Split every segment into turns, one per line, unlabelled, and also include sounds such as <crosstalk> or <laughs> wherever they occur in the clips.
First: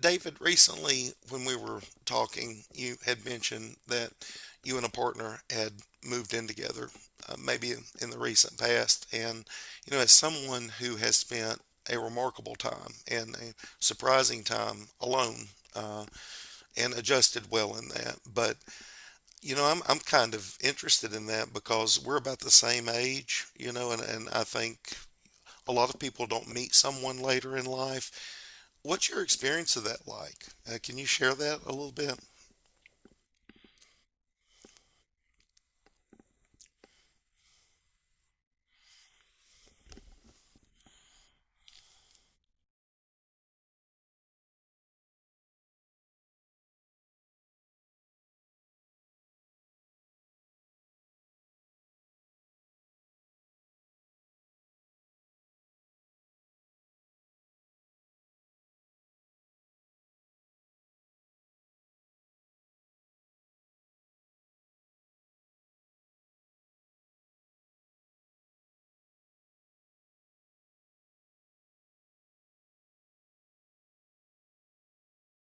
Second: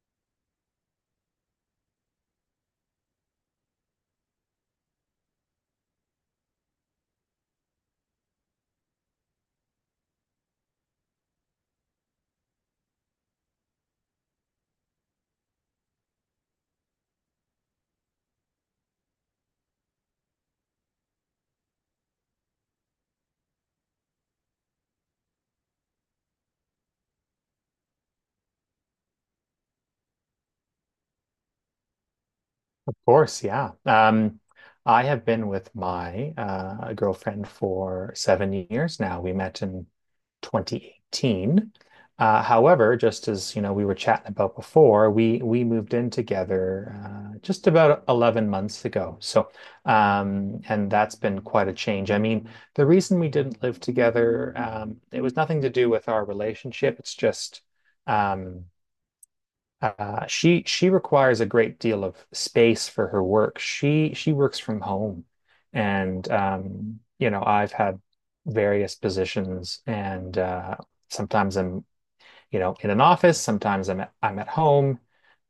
David, recently when we were talking, you had mentioned that you and a partner had moved in together, maybe in the recent past. And, you know, as someone who has spent a remarkable time and a surprising time alone, uh, and adjusted well in that. But, you know, I'm kind of interested in that because we're about the same age, you know, and I think a lot of people don't meet someone later in life. What's your experience of that like? Can you share that a little bit?
Of course, yeah. I have been with my girlfriend for 7 years now. We met in 2018. However, just as you know, we were chatting about before, we moved in together just about 11 months ago. And that's been quite a change. I mean, the reason we didn't live together, it was nothing to do with our relationship. It's just. Um, she requires a great deal of space for her work. She works from home, and I've had various positions, and sometimes I'm in an office. Sometimes I'm at home.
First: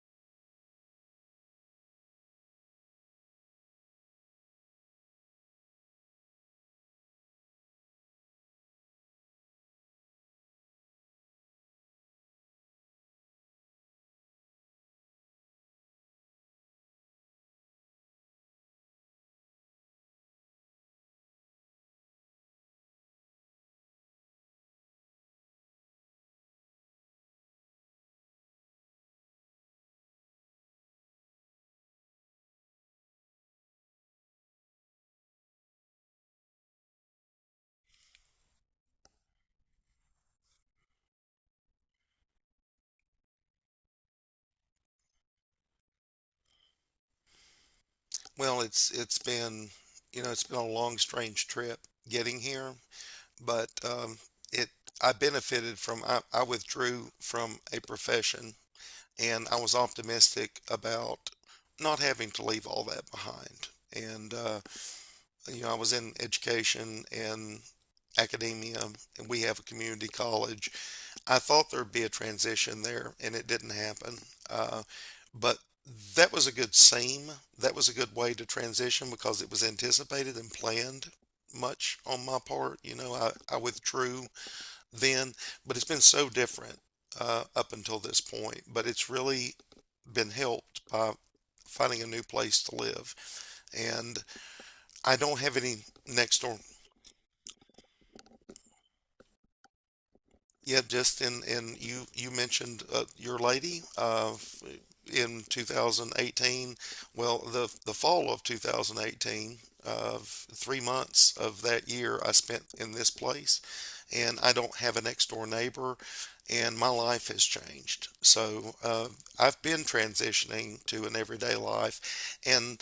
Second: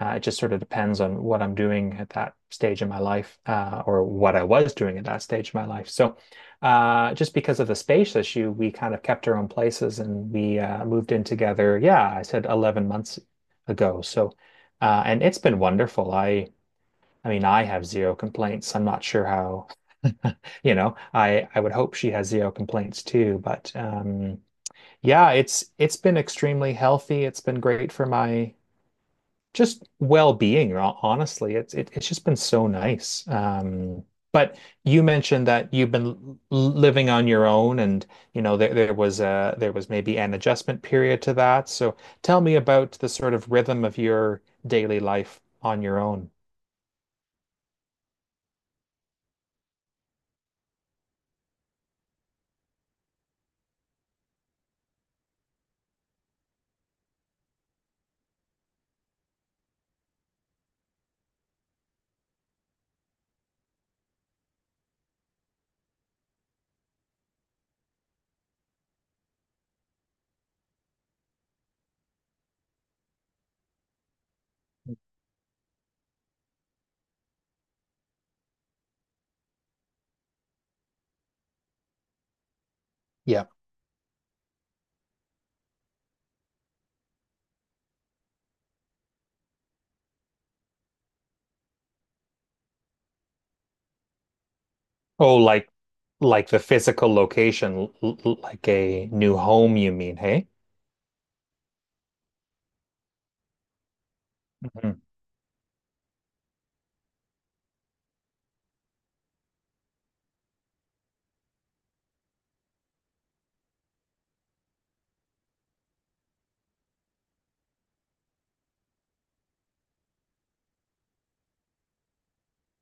It just sort of depends on what I'm doing at that stage in my life, or what I was doing at that stage in my life. Just because of the space issue, we kind of kept our own places and we moved in together. Yeah, I said 11 months ago. And it's been wonderful. I mean, I have zero complaints. I'm not sure how, <laughs> I would hope she has zero complaints too, but yeah, it's been extremely healthy. It's been great for my just well-being, honestly. It's just been so nice. But you mentioned that you've been living on your own and there was maybe an adjustment period to that. So tell me about the sort of rhythm of your daily life on your own.
Well, it's been, you know, it's been a long, strange trip getting here, but it I benefited from I withdrew from a profession and I was optimistic about not having to leave all that behind. And you know, I was in education and academia, and we have a community college. I thought there'd be a transition there, and it didn't happen. Uh, but that was a good seam. That was a good way to transition because it was anticipated and planned much on my part. You know,
Yeah.
I withdrew then, but it's been so different up until this point. But it's really been helped by finding a new place to live. And I
Oh,
don't have any next
like
door.
the physical location, like a new home, you mean, hey?
Yeah, just in you mentioned your lady
Mhm.
in 2018. Well, the fall of 2018, 3 months of that year I spent in this place, and I don't have a next door neighbor, and my life has changed. So I've been transitioning to an everyday life, and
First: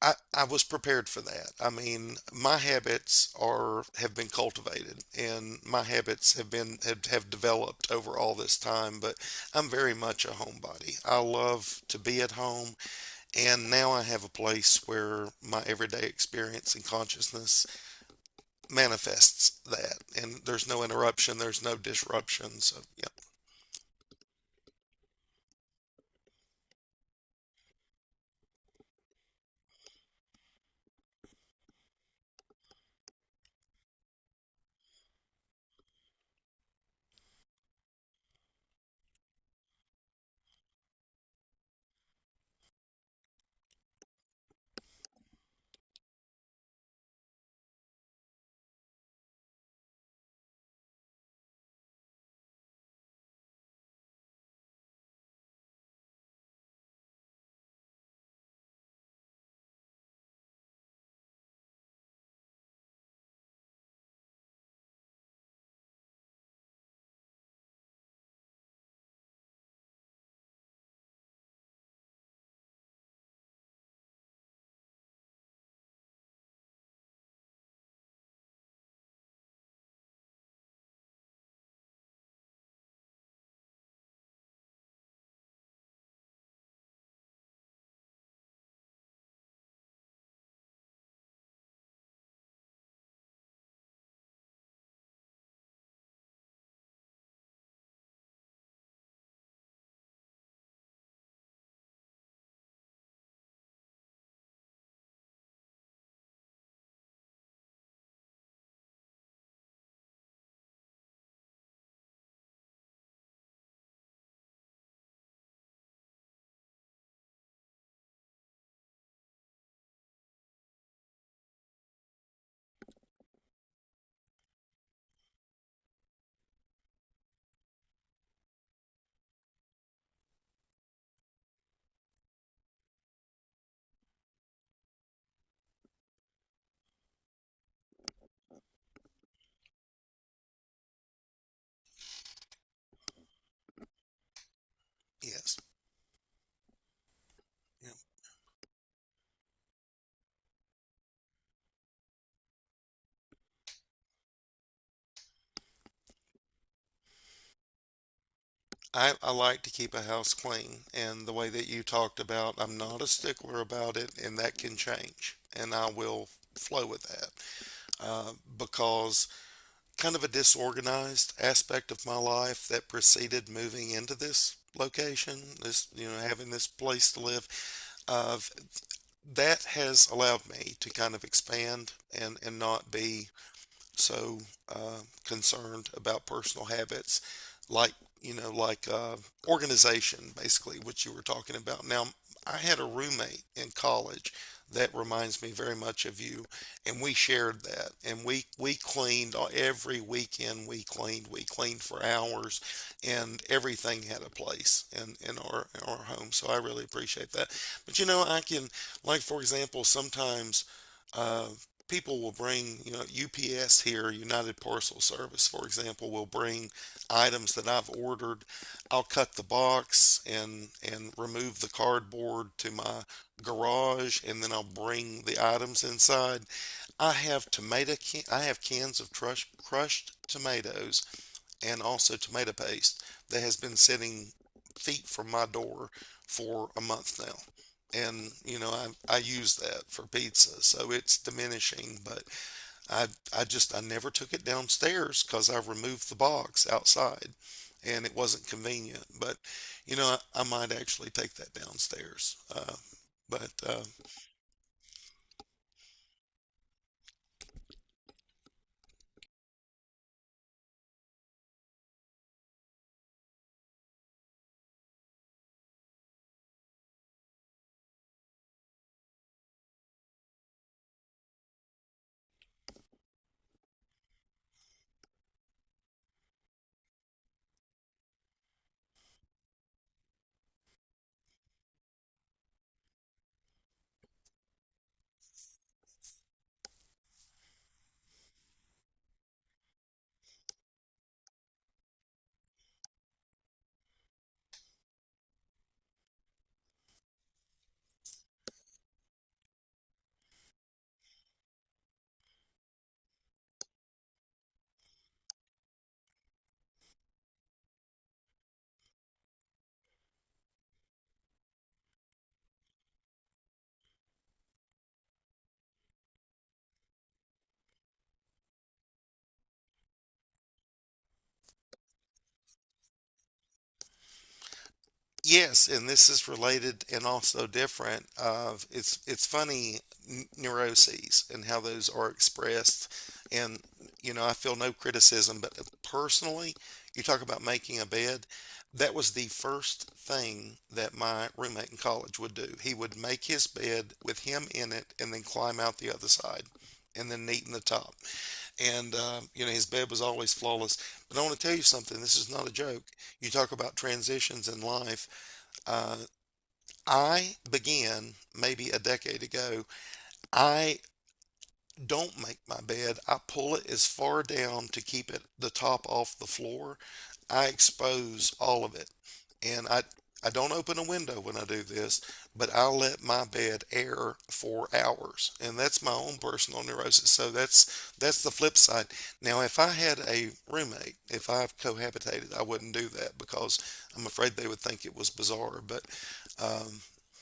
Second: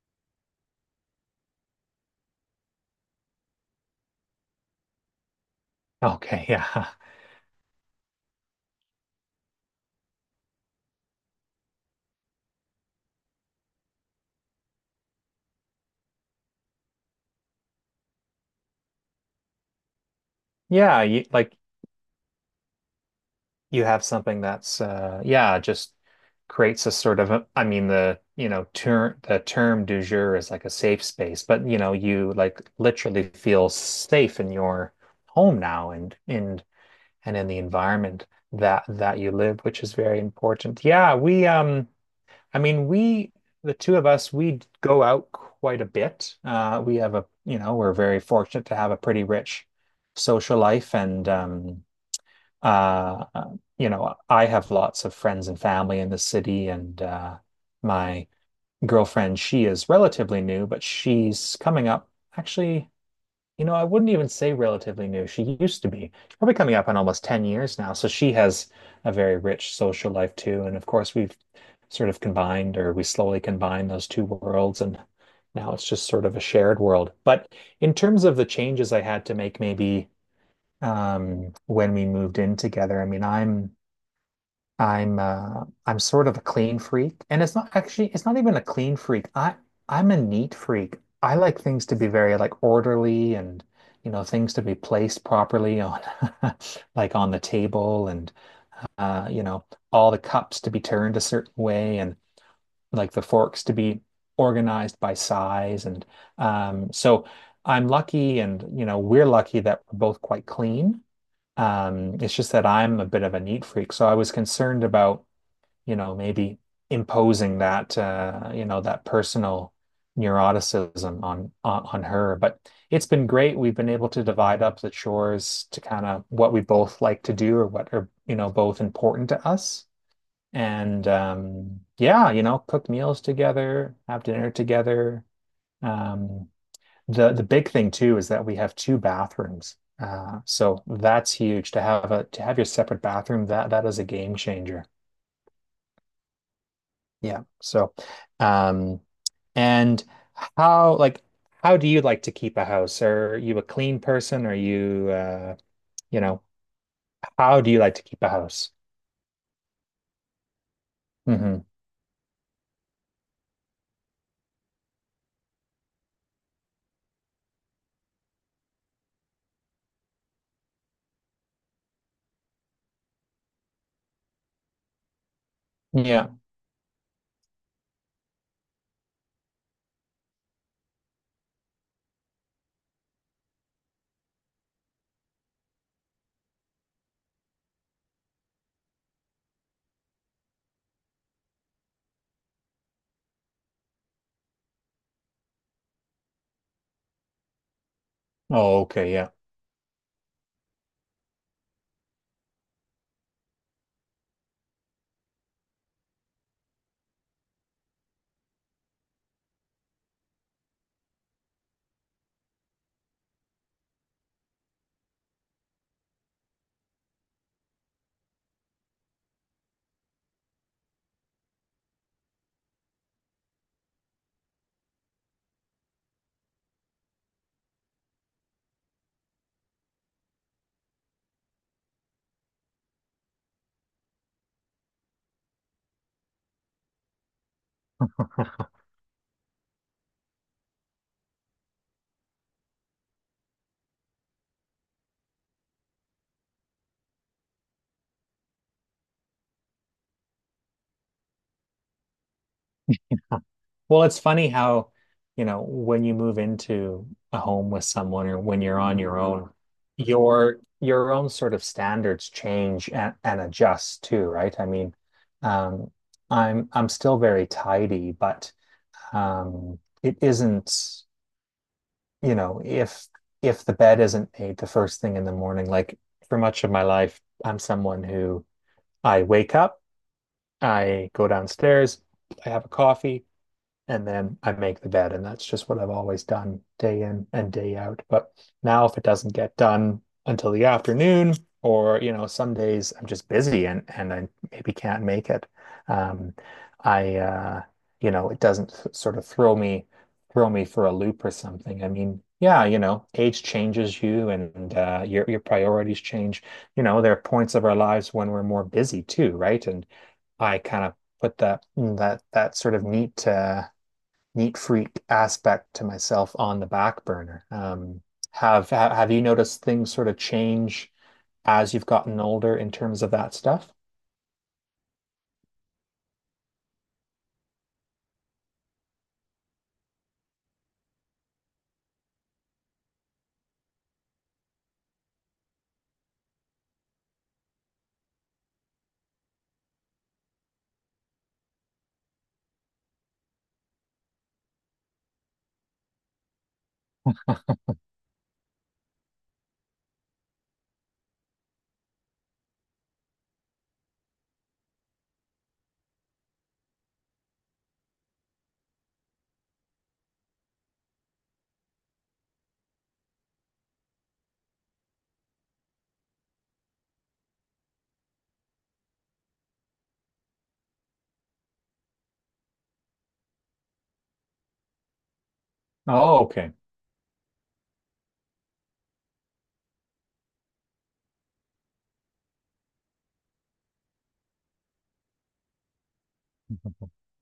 I was prepared for that. I mean, my habits are have been cultivated and my habits
Okay,
have been
yeah. <laughs>
have developed over all this time, but I'm very much a homebody. I love to be at home, and now I have a place where my everyday experience and consciousness manifests that, and there's no
Yeah, you,
interruption,
like
there's no disruption. So yeah,
you have something that's yeah just creates a sort of a, I mean the term du jour is like a safe space, but you know you like literally feel safe in your home now and in the environment that you live, which is very important. Yeah, we I mean we the two of us, we go out quite a bit. We have a, you know, we're very fortunate to have a pretty rich social life, and uh, you know, I have lots of friends and family in the city, and my girlfriend, she is relatively new, but she's coming up. Actually, you know, I wouldn't even say relatively new. She used to be. She's probably coming up on almost 10 years now. So she has a very rich social life too. And of course, we've sort of combined, or we slowly combine those two worlds. And now it's just sort of a shared world. But in terms of the changes I had to make, maybe when we moved in together. I mean, I'm sort of a clean freak. And it's not actually, it's not even a clean freak. I'm a neat freak. I like things to be very like orderly and, you know, things to be placed properly on <laughs> like on the table, and uh you know all the cups to be turned a certain way, and like the forks to be organized by size. And um so I'm lucky, and you know we're lucky that we're both quite clean. It's just that I'm a bit of a neat freak, so I was concerned about, you know, maybe imposing that, you know, that personal neuroticism on, on her. But it's been great. We've been able to divide up the chores to kind of what we both like to do, or what are, you know, both important to us. And yeah, you know, cook meals together, have dinner together. Um, the big thing too is that we have two bathrooms. So that's huge to have a to have your separate bathroom. That is a game changer.
yes.
Yeah. So, um, and how like how do you like to keep a house? Are you a clean person? Are you, you know, how do you like to keep a house?
I like to keep a house clean, and the way
Hmm.
that you talked about, I'm not a stickler about it, and that can change, and I will flow with that, uh, because kind of a disorganized aspect of my life that preceded moving into this location, this, you know,
Yeah.
having this place to live, of that has allowed me to kind of expand and not be so concerned about personal habits, like, you know, like, organization, basically what you were talking about. Now, I had a roommate in college that reminds me very much of you, and we shared that, and we
Oh, okay. Yeah.
cleaned every weekend. We cleaned, we cleaned for hours, and everything had a place in our home, so I really appreciate that. But you know, I can, like, for example, sometimes uh, people will bring, you know, UPS here, United Parcel Service, for example, will bring items that I've ordered. I'll cut the box and remove the cardboard to my garage, and then I'll bring the items inside. I have cans of crushed tomatoes and also tomato paste that has been sitting feet from my door for a month now, and you
<laughs>
know, I use that for pizza, so it's diminishing. But I I just, I never took it downstairs because I removed the box outside, and it wasn't convenient. But you know, I might actually take that downstairs. But
Well, it's funny how, you know, when you move into a home with someone or when you're on your own sort of standards change and adjust too, right? I mean, um, I'm still very tidy, but it isn't, you know, if the bed isn't made the first thing in the morning, like for much of my life, I'm someone who I wake up, I go downstairs, I have a coffee, and then I make the bed. And that's just what I've always done, day in and day out. But now, if it doesn't get done until the afternoon, or you know, some days I'm just busy and I maybe can't make it. Um, I you know, it doesn't sort of throw me for a loop or something. I mean, yeah, you know, age changes you, and your priorities change. You know, there are points of our lives when we're more busy too, right? And I kind of put that sort of neat freak aspect to myself on the back burner. Have you noticed things sort of change as you've gotten older in terms of that stuff?
Yes, and this is related and also different, of it's funny, neuroses and how those are expressed. And you know, I feel no criticism, but personally, you talk about making a bed. That was the first thing that my roommate in college would do. He would make his bed with him in it and then climb out the other side and then neat in the top. And you know, his bed was always flawless. But I want to tell you something, this is not a joke. You talk about transitions in life. Uh, I began maybe a decade ago. I don't make my bed. I pull it as far down to keep it the top off the floor. I expose all of it. And I don't open a window when I do this, but I let my bed air for hours. And that's my own
Oh, okay.
personal neurosis. So that's the flip side. Now, if I had a roommate, if I've cohabitated, I wouldn't do that because I'm afraid they would think it was bizarre. But um,
<laughs>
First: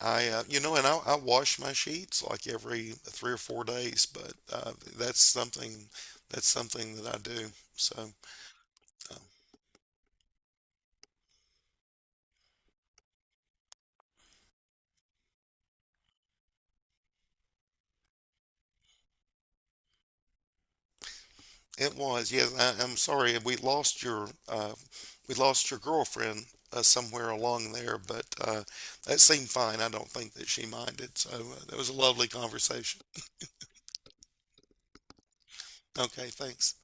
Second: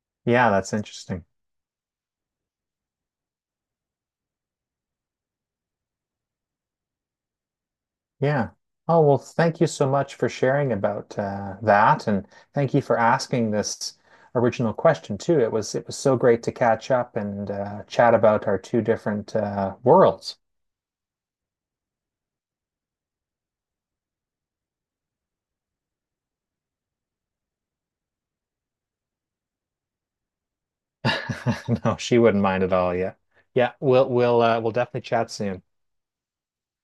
I,
Yeah,
you
that's
know, and I
interesting.
wash my sheets like every 3 or 4 days, but that's something that's something that I do. So
Yeah. Oh,
uh,
well, thank you so much for sharing about that, and thank you for asking this original question too. It was so great to catch up and chat about our two different worlds.
it was, yes. I'm sorry we lost your girlfriend somewhere along there, but that seemed fine. I don't think that she minded. So that
<laughs>
was a
No, she
lovely
wouldn't mind at all.
conversation.
Yeah, yeah. We'll definitely chat soon.
Okay, thanks.